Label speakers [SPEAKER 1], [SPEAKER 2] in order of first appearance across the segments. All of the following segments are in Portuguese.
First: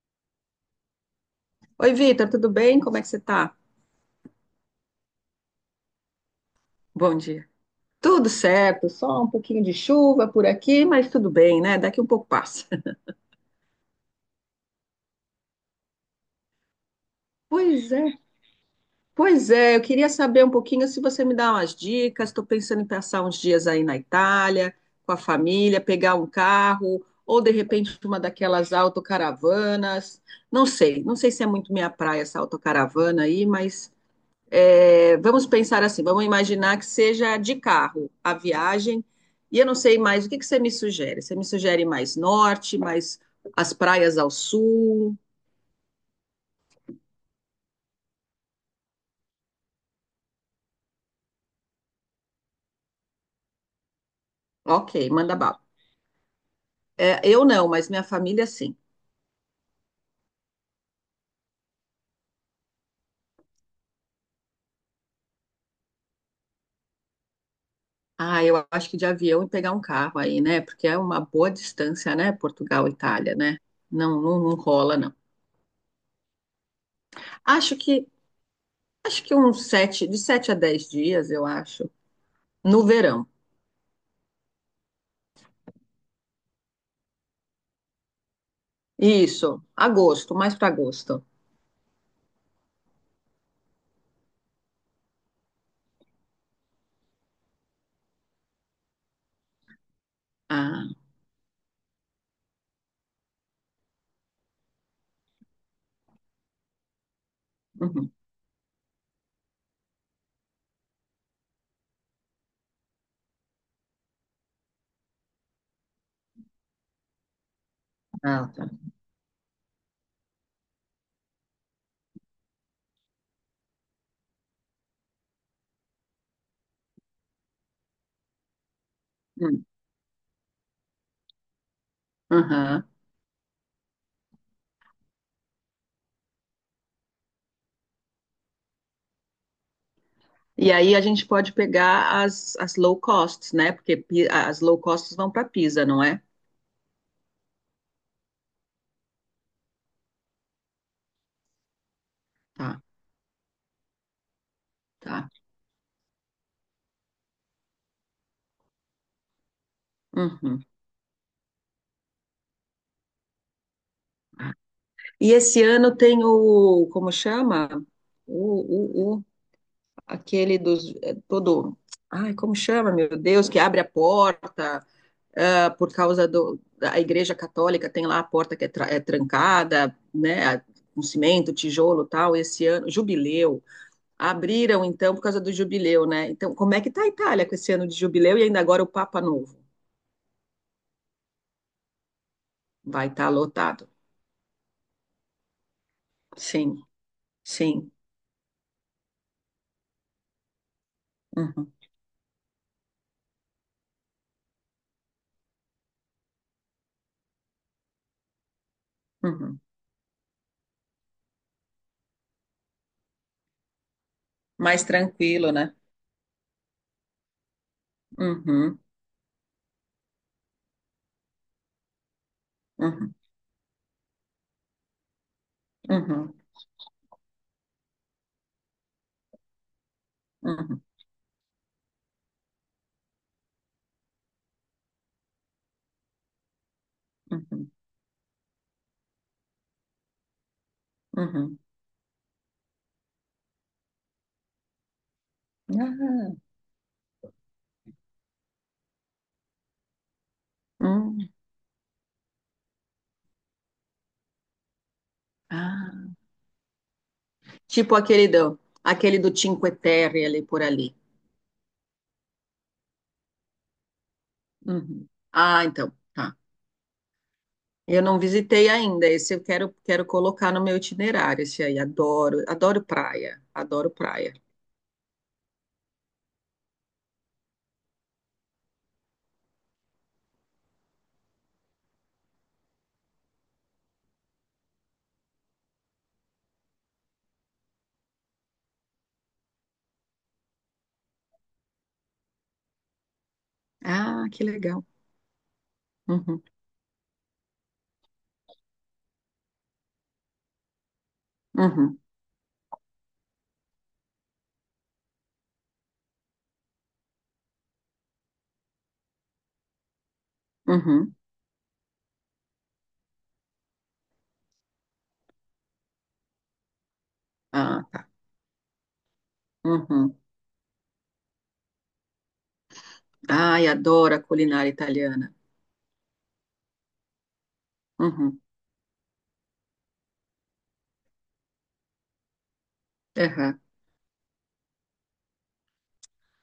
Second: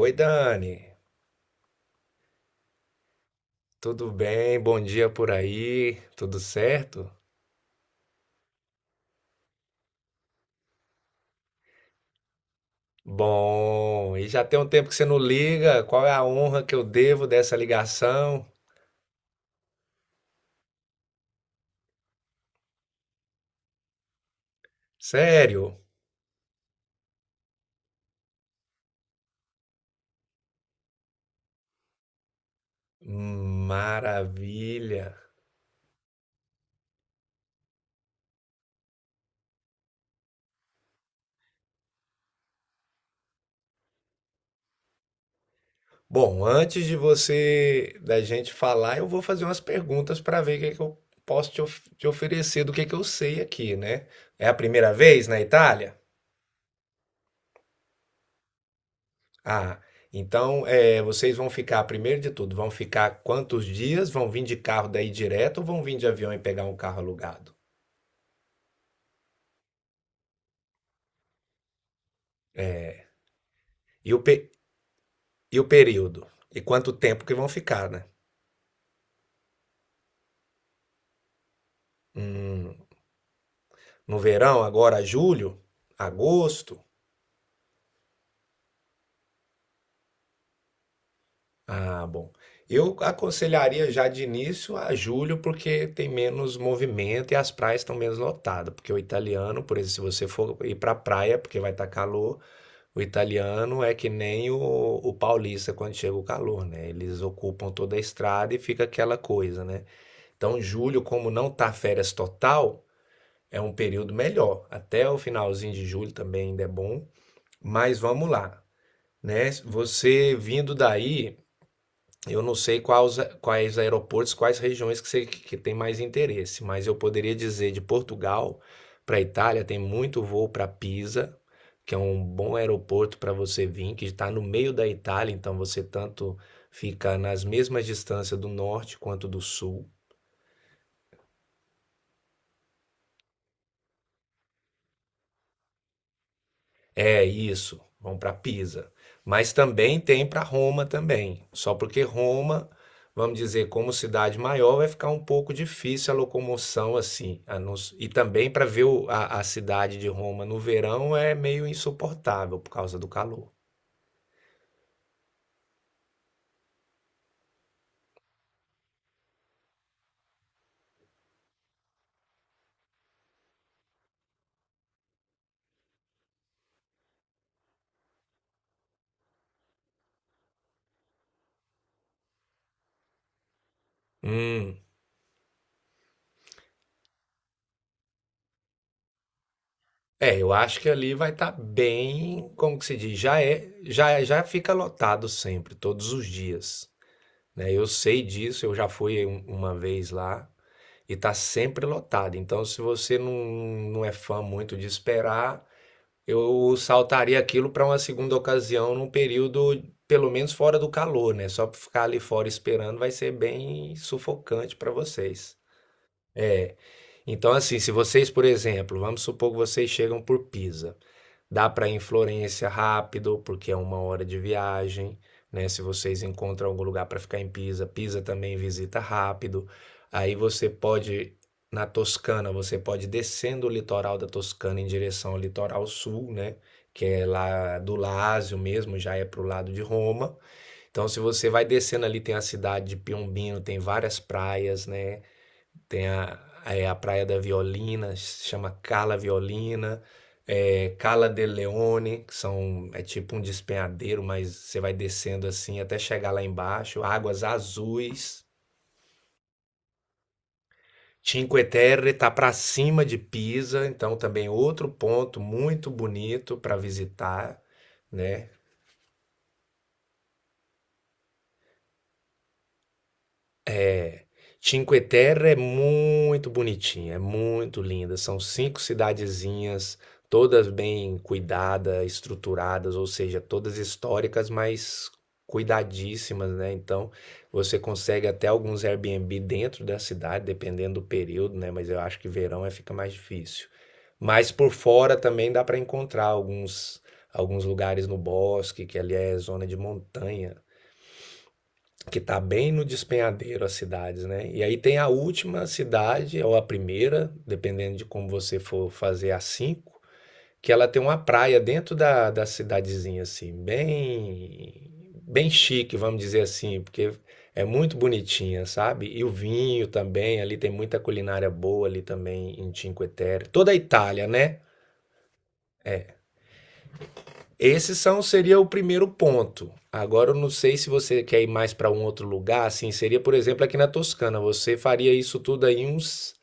[SPEAKER 1] Oi, Dani.
[SPEAKER 2] Oi, Vitor, tudo bem? Como é que você tá?
[SPEAKER 1] Tudo bem? Bom dia por aí. Tudo certo?
[SPEAKER 2] Bom dia. Tudo certo, só um pouquinho de chuva por aqui, mas tudo bem, né? Daqui um pouco passa.
[SPEAKER 1] Bom, e já tem um tempo que você não liga. Qual é a honra que eu devo dessa
[SPEAKER 2] Pois é,
[SPEAKER 1] ligação?
[SPEAKER 2] pois é. Eu queria saber um pouquinho se você me dá umas dicas. Estou pensando em passar uns dias aí na Itália, com a
[SPEAKER 1] Sério?
[SPEAKER 2] família, pegar um carro, ou de repente uma daquelas autocaravanas. Não sei, não sei se é muito minha praia essa autocaravana aí, mas
[SPEAKER 1] Maravilha.
[SPEAKER 2] é, vamos pensar assim, vamos imaginar que seja de carro a viagem, e eu não sei mais, o que que você me sugere? Você me sugere mais norte, mais as praias ao sul?
[SPEAKER 1] Bom, antes de da gente falar, eu vou fazer umas perguntas para ver o que que eu posso te oferecer, do que eu sei aqui, né? É a
[SPEAKER 2] Ok,
[SPEAKER 1] primeira vez
[SPEAKER 2] manda
[SPEAKER 1] na
[SPEAKER 2] bala.
[SPEAKER 1] Itália?
[SPEAKER 2] É, eu não, mas minha família sim.
[SPEAKER 1] Ah, então é, vocês vão ficar, primeiro de tudo, vão ficar quantos dias? Vão vir de carro daí direto ou vão vir de avião e pegar um carro alugado?
[SPEAKER 2] Ah, eu acho que de avião e pegar um carro aí, né? Porque é uma boa distância, né? Portugal, Itália, né?
[SPEAKER 1] E
[SPEAKER 2] Não, não, não rola, não.
[SPEAKER 1] e o período? E quanto tempo que vão
[SPEAKER 2] Acho
[SPEAKER 1] ficar, né?
[SPEAKER 2] que acho que uns sete, de sete a dez dias, eu acho, no
[SPEAKER 1] Hum,
[SPEAKER 2] verão.
[SPEAKER 1] no verão, agora julho, agosto?
[SPEAKER 2] Isso, agosto, mais para agosto.
[SPEAKER 1] Ah, bom. Eu aconselharia já de início a julho, porque tem menos movimento e as praias estão menos lotadas. Porque o italiano, por exemplo, se você for ir
[SPEAKER 2] Ah,
[SPEAKER 1] para praia, porque vai estar calor. O italiano é que nem o paulista quando chega o calor, né? Eles ocupam toda a
[SPEAKER 2] uhum.
[SPEAKER 1] estrada e fica aquela coisa, né? Então, julho, como não tá férias total, é um período melhor. Até o finalzinho de julho também ainda é bom. Mas vamos
[SPEAKER 2] Ah,
[SPEAKER 1] lá,
[SPEAKER 2] tá.
[SPEAKER 1] né? Você vindo daí, eu não sei quais aeroportos, quais regiões que você que tem mais interesse, mas eu poderia dizer de Portugal para a Itália
[SPEAKER 2] Hum,
[SPEAKER 1] tem muito voo para Pisa, que é um bom
[SPEAKER 2] aham.
[SPEAKER 1] aeroporto para você vir, que está no meio da Itália, então você tanto fica nas mesmas distâncias do norte quanto do sul.
[SPEAKER 2] E aí a gente pode pegar as, as low costs, né? Porque Pi- as low costs vão para Pisa, não é?
[SPEAKER 1] É isso, vão para Pisa. Mas também tem para Roma também. Só porque Roma,
[SPEAKER 2] Tá,
[SPEAKER 1] vamos dizer, como cidade maior, vai ficar um
[SPEAKER 2] tá.
[SPEAKER 1] pouco difícil a locomoção assim. E também para ver a cidade de Roma no
[SPEAKER 2] Uhum.
[SPEAKER 1] verão é meio insuportável por causa do calor.
[SPEAKER 2] E esse ano tem o, como chama? O aquele dos, é, todo, ai, como chama, meu Deus, que abre a porta, ah, por causa do, da Igreja Católica tem lá a porta que é, tra- é trancada, né? Com cimento, tijolo, tal, esse ano, jubileu,
[SPEAKER 1] Hum.
[SPEAKER 2] abriram então por causa do jubileu, né? Então, como é que está a Itália com esse ano de jubileu e ainda agora o Papa Novo?
[SPEAKER 1] É, eu acho que ali vai estar bem, como que se
[SPEAKER 2] Vai
[SPEAKER 1] diz,
[SPEAKER 2] estar lotado.
[SPEAKER 1] já fica lotado sempre, todos os
[SPEAKER 2] Sim,
[SPEAKER 1] dias, né? Eu
[SPEAKER 2] sim.
[SPEAKER 1] sei disso, eu já fui uma vez lá. E tá
[SPEAKER 2] Uhum,
[SPEAKER 1] sempre lotado. Então, se você não é fã muito de esperar, eu saltaria aquilo para uma segunda ocasião num
[SPEAKER 2] uhum.
[SPEAKER 1] período, pelo menos fora do calor, né? Só para ficar ali fora esperando vai ser bem sufocante
[SPEAKER 2] Mais
[SPEAKER 1] para
[SPEAKER 2] tranquilo,
[SPEAKER 1] vocês.
[SPEAKER 2] né?
[SPEAKER 1] É. Então, assim, se vocês, por
[SPEAKER 2] Uhum,
[SPEAKER 1] exemplo, vamos supor que vocês chegam por Pisa. Dá para ir em Florença
[SPEAKER 2] uhum,
[SPEAKER 1] rápido, porque é uma hora de viagem, né? Se vocês
[SPEAKER 2] uhum,
[SPEAKER 1] encontram algum lugar para ficar em Pisa, Pisa também visita rápido. Aí você
[SPEAKER 2] uhum,
[SPEAKER 1] pode na Toscana, você pode ir descendo o litoral da Toscana em direção ao litoral sul, né? Que é
[SPEAKER 2] uhum,
[SPEAKER 1] lá do Lácio mesmo, já é pro lado de Roma. Então, se você
[SPEAKER 2] uhum.
[SPEAKER 1] vai descendo ali, tem a cidade de Piombino, tem várias praias, né? Tem a,
[SPEAKER 2] Ah,
[SPEAKER 1] é a Praia da Violina, se chama Cala Violina, é, Cala
[SPEAKER 2] hum,
[SPEAKER 1] de Leone, que são, é tipo um despenhadeiro, mas você vai descendo assim até
[SPEAKER 2] ah.
[SPEAKER 1] chegar lá embaixo. Águas
[SPEAKER 2] Tipo
[SPEAKER 1] azuis.
[SPEAKER 2] aquele do Cinque Terre ali por ali.
[SPEAKER 1] Cinque Terre está para cima de Pisa, então também outro
[SPEAKER 2] Uhum.
[SPEAKER 1] ponto
[SPEAKER 2] Ah,
[SPEAKER 1] muito
[SPEAKER 2] então, tá.
[SPEAKER 1] bonito para visitar,
[SPEAKER 2] Eu não
[SPEAKER 1] né?
[SPEAKER 2] visitei ainda. Esse eu quero, quero colocar no meu itinerário, esse aí. Adoro, adoro praia, adoro praia.
[SPEAKER 1] Cinque Terre é muito bonitinha, é muito linda. São cinco cidadezinhas, todas bem cuidadas, estruturadas, ou seja, todas históricas, mas cuidadíssimas, né? Então, você consegue até alguns Airbnb dentro da cidade, dependendo do período, né? Mas eu acho que verão é fica mais difícil.
[SPEAKER 2] Ah, que
[SPEAKER 1] Mas por
[SPEAKER 2] legal.
[SPEAKER 1] fora também dá para encontrar
[SPEAKER 2] Uhum,
[SPEAKER 1] alguns lugares no bosque, que ali é zona de montanha
[SPEAKER 2] uhum,
[SPEAKER 1] que está bem no despenhadeiro as cidades, né? E aí tem a última cidade, ou a primeira, dependendo de como você for fazer a cinco, que ela tem
[SPEAKER 2] uhum.
[SPEAKER 1] uma praia dentro da cidadezinha, assim, bem, bem chique, vamos dizer assim, porque é
[SPEAKER 2] Ah,
[SPEAKER 1] muito
[SPEAKER 2] tá.
[SPEAKER 1] bonitinha, sabe? E o vinho
[SPEAKER 2] Uhum.
[SPEAKER 1] também, ali tem muita culinária boa ali também em Cinque Terre.
[SPEAKER 2] Ai,
[SPEAKER 1] Toda a
[SPEAKER 2] adoro a
[SPEAKER 1] Itália, né?
[SPEAKER 2] culinária italiana.
[SPEAKER 1] Esse são,
[SPEAKER 2] Uhum,
[SPEAKER 1] seria o primeiro ponto. Agora eu não sei se você quer ir mais para um outro lugar, assim, seria, por
[SPEAKER 2] aham,
[SPEAKER 1] exemplo, aqui na Toscana. Você faria isso tudo aí uns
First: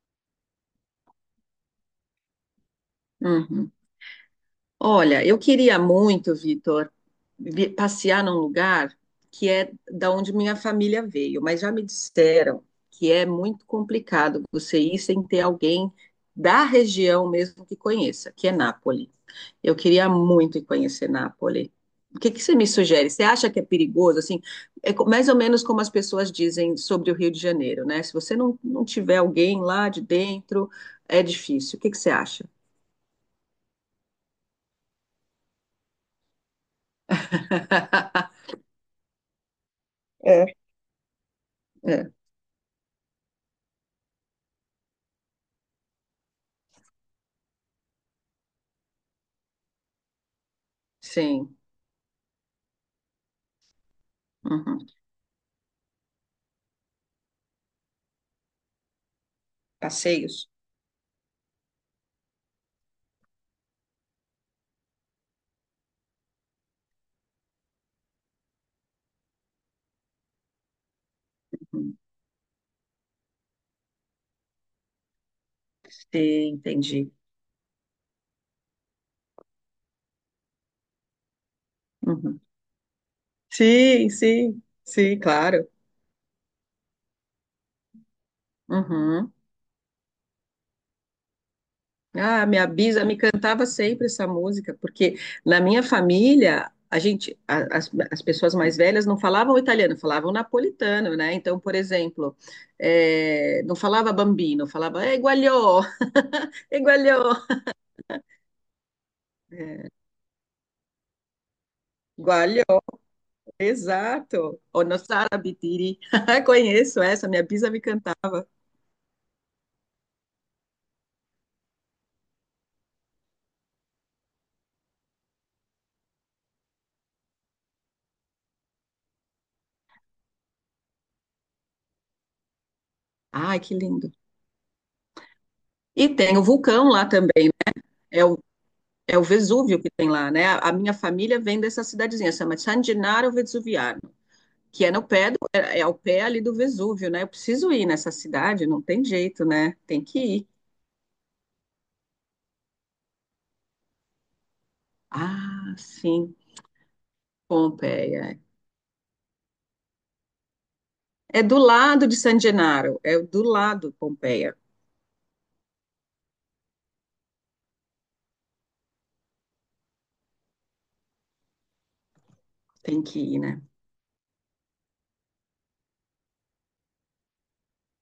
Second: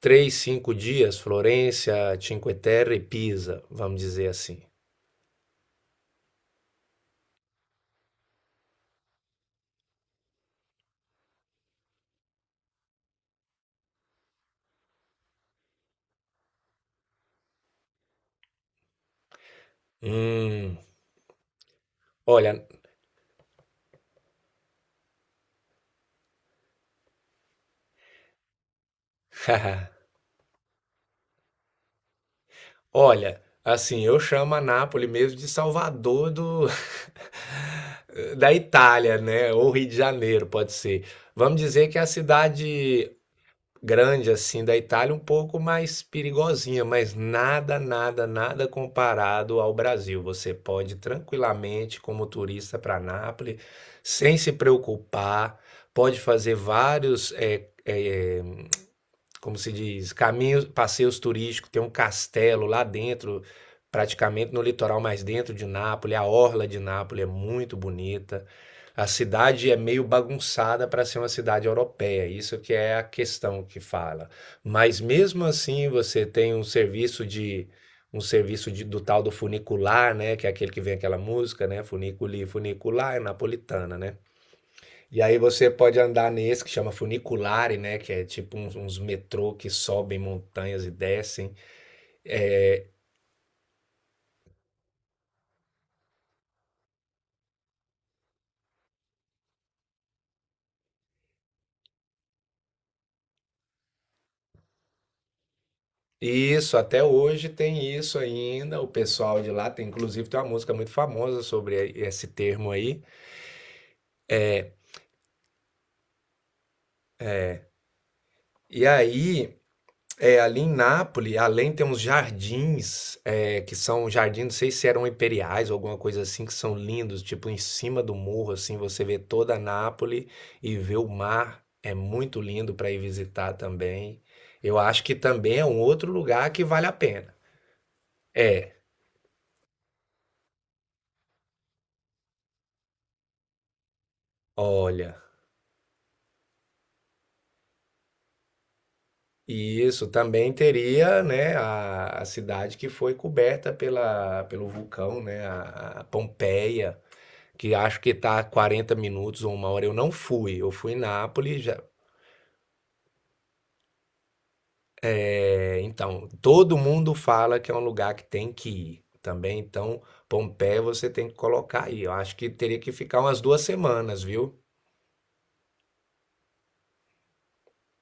[SPEAKER 1] três, cinco dias, Florença, Cinque Terre e Pisa,
[SPEAKER 2] uhum.
[SPEAKER 1] vamos dizer assim.
[SPEAKER 2] Olha, eu queria muito, Vitor, vi- passear num lugar que é da onde minha família veio, mas já me disseram que é muito complicado você ir sem ter alguém da região mesmo que conheça, que é Nápoles. Eu queria muito ir
[SPEAKER 1] Hum,
[SPEAKER 2] conhecer Nápoles. O que que você
[SPEAKER 1] olha,
[SPEAKER 2] me sugere? Você acha que é perigoso? Assim, é co- mais ou menos como as pessoas dizem sobre o Rio de Janeiro, né? Se você não, não tiver alguém lá de dentro, é difícil. O que que você acha?
[SPEAKER 1] olha, assim, eu chamo a Nápoles mesmo de Salvador do da Itália, né? Ou Rio de Janeiro,
[SPEAKER 2] É.
[SPEAKER 1] pode ser. Vamos dizer que é a
[SPEAKER 2] É,
[SPEAKER 1] cidade grande assim da Itália, um pouco mais perigosinha, mas nada, nada, nada comparado ao Brasil. Você pode
[SPEAKER 2] sim.
[SPEAKER 1] tranquilamente, como turista, para Nápoles, sem se
[SPEAKER 2] Uhum.
[SPEAKER 1] preocupar, pode fazer vários como se diz,
[SPEAKER 2] Passeios?
[SPEAKER 1] caminhos, passeios turísticos, tem um castelo lá dentro, praticamente no litoral mais dentro de Nápoles, a orla de Nápoles é muito bonita. A cidade é meio bagunçada para ser uma cidade
[SPEAKER 2] Uhum.
[SPEAKER 1] europeia, isso que é a questão que fala. Mas mesmo assim, você tem
[SPEAKER 2] Sim, entendi.
[SPEAKER 1] um serviço do tal do funicular, né, que é aquele que vem aquela música, né,
[SPEAKER 2] Uhum.
[SPEAKER 1] funiculi, funicular, é napolitana,
[SPEAKER 2] Sim,
[SPEAKER 1] né?
[SPEAKER 2] sim, sim,
[SPEAKER 1] E aí
[SPEAKER 2] claro.
[SPEAKER 1] você pode andar nesse que chama funiculare, né? Que é tipo uns
[SPEAKER 2] Uhum.
[SPEAKER 1] metrô que sobem montanhas e descem.
[SPEAKER 2] Ah, minha bisa me cantava sempre essa música, porque na minha família, a gente, a- as pessoas mais velhas não falavam italiano, falavam napolitano, né? Então, por exemplo, não falava bambino, falava guagliò,
[SPEAKER 1] E isso, até
[SPEAKER 2] guagliò,
[SPEAKER 1] hoje tem isso ainda. O pessoal de lá tem,
[SPEAKER 2] é,
[SPEAKER 1] inclusive, tem uma música muito famosa sobre esse
[SPEAKER 2] guagliò,
[SPEAKER 1] termo aí.
[SPEAKER 2] exato. O nosso arabitiri. Conheço essa, minha bisa me cantava.
[SPEAKER 1] E aí é, ali em Nápoles, além tem uns jardins, é, que são jardins, não sei se eram imperiais ou alguma coisa assim, que são lindos, tipo em cima do morro, assim, você vê toda Nápoles e vê o mar, é muito lindo para ir visitar
[SPEAKER 2] Ai, que lindo.
[SPEAKER 1] também. Eu acho que também é um
[SPEAKER 2] E
[SPEAKER 1] outro
[SPEAKER 2] tem o
[SPEAKER 1] lugar que vale
[SPEAKER 2] vulcão
[SPEAKER 1] a
[SPEAKER 2] lá
[SPEAKER 1] pena.
[SPEAKER 2] também, é o
[SPEAKER 1] É,
[SPEAKER 2] é o Vesúvio que tem lá, né? A minha família vem dessa cidadezinha, chama San Gennaro Vesuviano. Que é no
[SPEAKER 1] olha,
[SPEAKER 2] pé do, é ao pé ali do Vesúvio, né? Eu preciso ir nessa cidade, não tem jeito, né?
[SPEAKER 1] e
[SPEAKER 2] Tem
[SPEAKER 1] isso
[SPEAKER 2] que ir.
[SPEAKER 1] também teria, né, a cidade que foi coberta pela, pelo vulcão, né,
[SPEAKER 2] Ah,
[SPEAKER 1] a
[SPEAKER 2] sim,
[SPEAKER 1] Pompeia. Que acho que
[SPEAKER 2] Pompeia.
[SPEAKER 1] tá 40 minutos ou uma hora. Eu não fui, eu fui em
[SPEAKER 2] É do
[SPEAKER 1] Nápoles.
[SPEAKER 2] lado de San Gennaro, é do lado Pompeia.
[SPEAKER 1] É, então, todo mundo fala que é um lugar que tem que ir também. Então, Pompeia você tem que colocar aí. Eu acho que teria que
[SPEAKER 2] Tem que
[SPEAKER 1] ficar
[SPEAKER 2] ir,
[SPEAKER 1] umas duas
[SPEAKER 2] né?
[SPEAKER 1] semanas, viu?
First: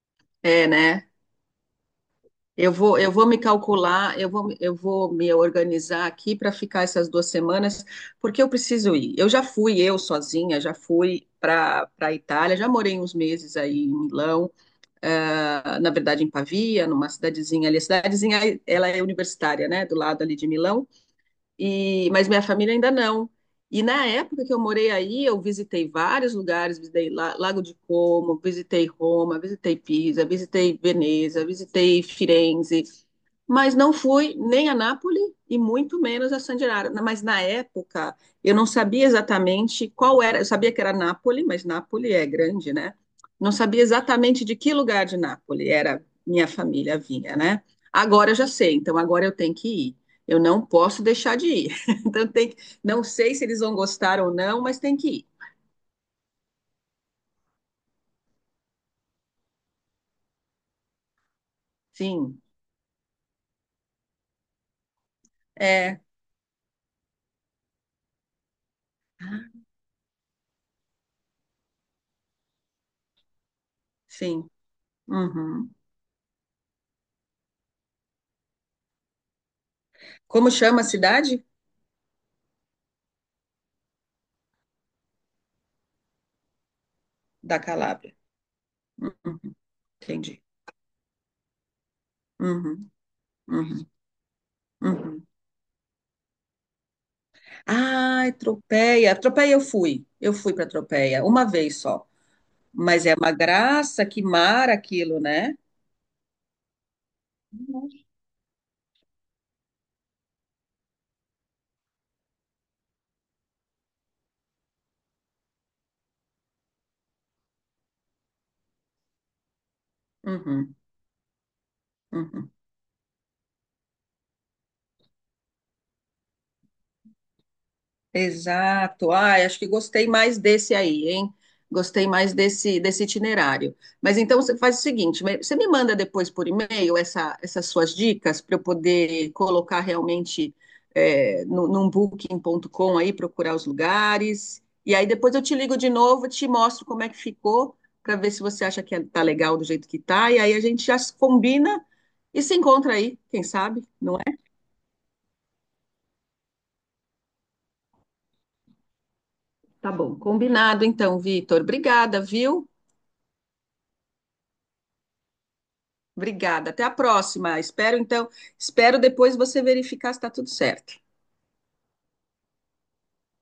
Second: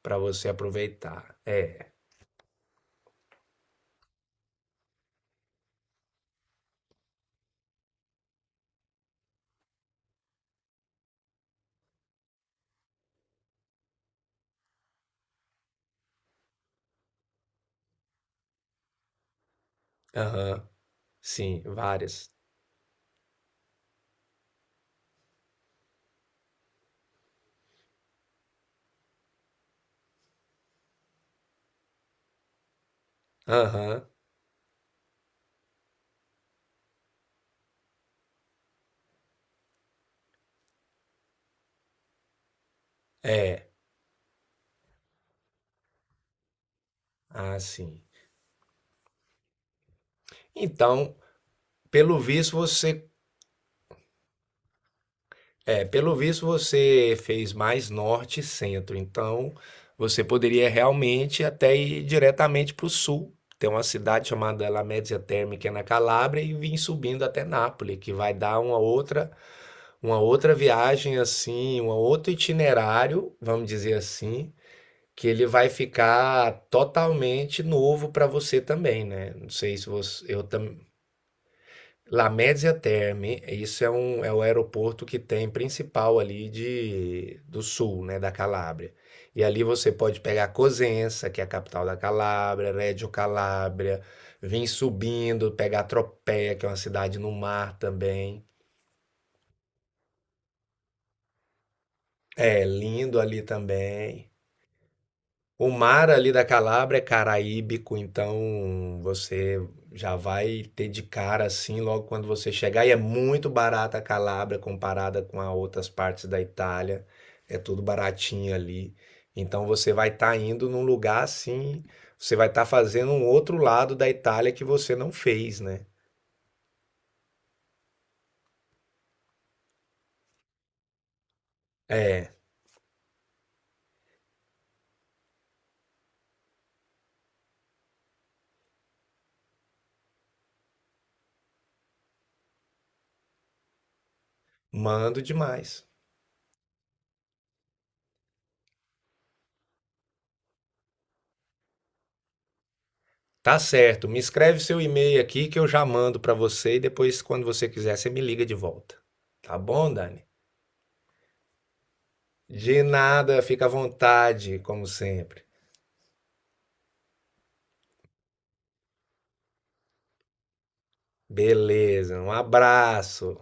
[SPEAKER 1] Pra você
[SPEAKER 2] É, né?
[SPEAKER 1] aproveitar. É,
[SPEAKER 2] Eu vou me calcular, eu vou me organizar aqui para ficar essas duas semanas, porque eu preciso ir. Eu já fui, eu sozinha, já fui para Itália, já morei uns meses aí em Milão. Na verdade em Pavia, numa cidadezinha ali. A cidadezinha, ela é universitária, né, do lado ali de
[SPEAKER 1] aham,
[SPEAKER 2] Milão,
[SPEAKER 1] sim,
[SPEAKER 2] e, mas
[SPEAKER 1] várias.
[SPEAKER 2] minha família ainda não. E na época que eu morei aí, eu visitei vários lugares, visitei La- Lago de Como, visitei Roma, visitei Pisa, visitei Veneza, visitei Firenze, mas não
[SPEAKER 1] Aham,
[SPEAKER 2] fui nem a Nápoles e muito menos a San Gennaro. Mas na época eu não sabia exatamente qual era, eu sabia que era Nápoles, mas Nápoles é grande, né? Não sabia exatamente de que lugar de Nápoles era minha família vinha,
[SPEAKER 1] ah,
[SPEAKER 2] né?
[SPEAKER 1] sim.
[SPEAKER 2] Agora eu já sei, então agora eu tenho que ir. Eu não posso
[SPEAKER 1] Então,
[SPEAKER 2] deixar de ir.
[SPEAKER 1] pelo
[SPEAKER 2] Então tem
[SPEAKER 1] visto,
[SPEAKER 2] que, não
[SPEAKER 1] você
[SPEAKER 2] sei se eles vão gostar ou não, mas tem que ir.
[SPEAKER 1] é, pelo visto você fez mais norte e centro, então você poderia realmente até ir
[SPEAKER 2] Sim,
[SPEAKER 1] diretamente para o sul. Tem uma cidade chamada La Mezzia Terme, que é na
[SPEAKER 2] é,
[SPEAKER 1] Calábria, e vir subindo até Nápoles, que vai dar uma outra viagem assim, um outro itinerário, vamos dizer
[SPEAKER 2] sim.
[SPEAKER 1] assim, que ele vai
[SPEAKER 2] Uhum.
[SPEAKER 1] ficar totalmente novo para você também, né? Não sei se você,
[SPEAKER 2] Como chama a cidade?
[SPEAKER 1] La Média Terme, isso é é o aeroporto que tem principal ali de
[SPEAKER 2] Da
[SPEAKER 1] do sul,
[SPEAKER 2] Calábria.
[SPEAKER 1] né, da Calábria.
[SPEAKER 2] Uhum,
[SPEAKER 1] E ali você pode
[SPEAKER 2] entendi.
[SPEAKER 1] pegar Cosenza, que é a capital da Calábria,
[SPEAKER 2] Uhum,
[SPEAKER 1] Reggio
[SPEAKER 2] uhum.
[SPEAKER 1] Calabria, vir
[SPEAKER 2] Uhum.
[SPEAKER 1] subindo, pegar Tropea, que é uma cidade no mar
[SPEAKER 2] Ai,
[SPEAKER 1] também.
[SPEAKER 2] Tropeia. Tropeia eu fui. Eu fui para Tropeia uma vez só.
[SPEAKER 1] É
[SPEAKER 2] Mas é
[SPEAKER 1] lindo
[SPEAKER 2] uma
[SPEAKER 1] ali
[SPEAKER 2] graça, que
[SPEAKER 1] também.
[SPEAKER 2] mar aquilo, né?
[SPEAKER 1] O mar ali da Calábria é caraíbico, então você já vai ter de cara assim logo quando você chegar. E é muito barata a Calábria comparada com as outras partes da Itália. É tudo baratinho ali. Então você vai estar indo
[SPEAKER 2] Uhum,
[SPEAKER 1] num lugar assim, você vai
[SPEAKER 2] uhum.
[SPEAKER 1] estar fazendo um outro lado da Itália que você não fez, né?
[SPEAKER 2] Exato. Ah, acho que gostei mais desse aí, hein? Gostei
[SPEAKER 1] É,
[SPEAKER 2] mais desse, desse itinerário. Mas então você faz o seguinte, me- você me manda depois por e-mail essa, essas suas dicas para eu poder colocar realmente é, no, num booking.com aí, procurar os lugares. E aí
[SPEAKER 1] mando
[SPEAKER 2] depois eu te ligo
[SPEAKER 1] demais.
[SPEAKER 2] de novo, te mostro como é que ficou, para ver se você acha que é- tá legal do jeito que tá. E aí a gente já se combina e se encontra aí, quem
[SPEAKER 1] Tá
[SPEAKER 2] sabe,
[SPEAKER 1] certo,
[SPEAKER 2] não
[SPEAKER 1] me
[SPEAKER 2] é?
[SPEAKER 1] escreve seu e-mail aqui que eu já mando para você e depois quando você quiser você me liga de volta. Tá bom,
[SPEAKER 2] Tá bom,
[SPEAKER 1] Dani?
[SPEAKER 2] combinado então, Vitor. Obrigada, viu?
[SPEAKER 1] De nada, fica à vontade, como sempre.
[SPEAKER 2] Obrigada. Até a próxima. Espero, então, espero depois você verificar se está tudo certo.
[SPEAKER 1] Beleza, um abraço.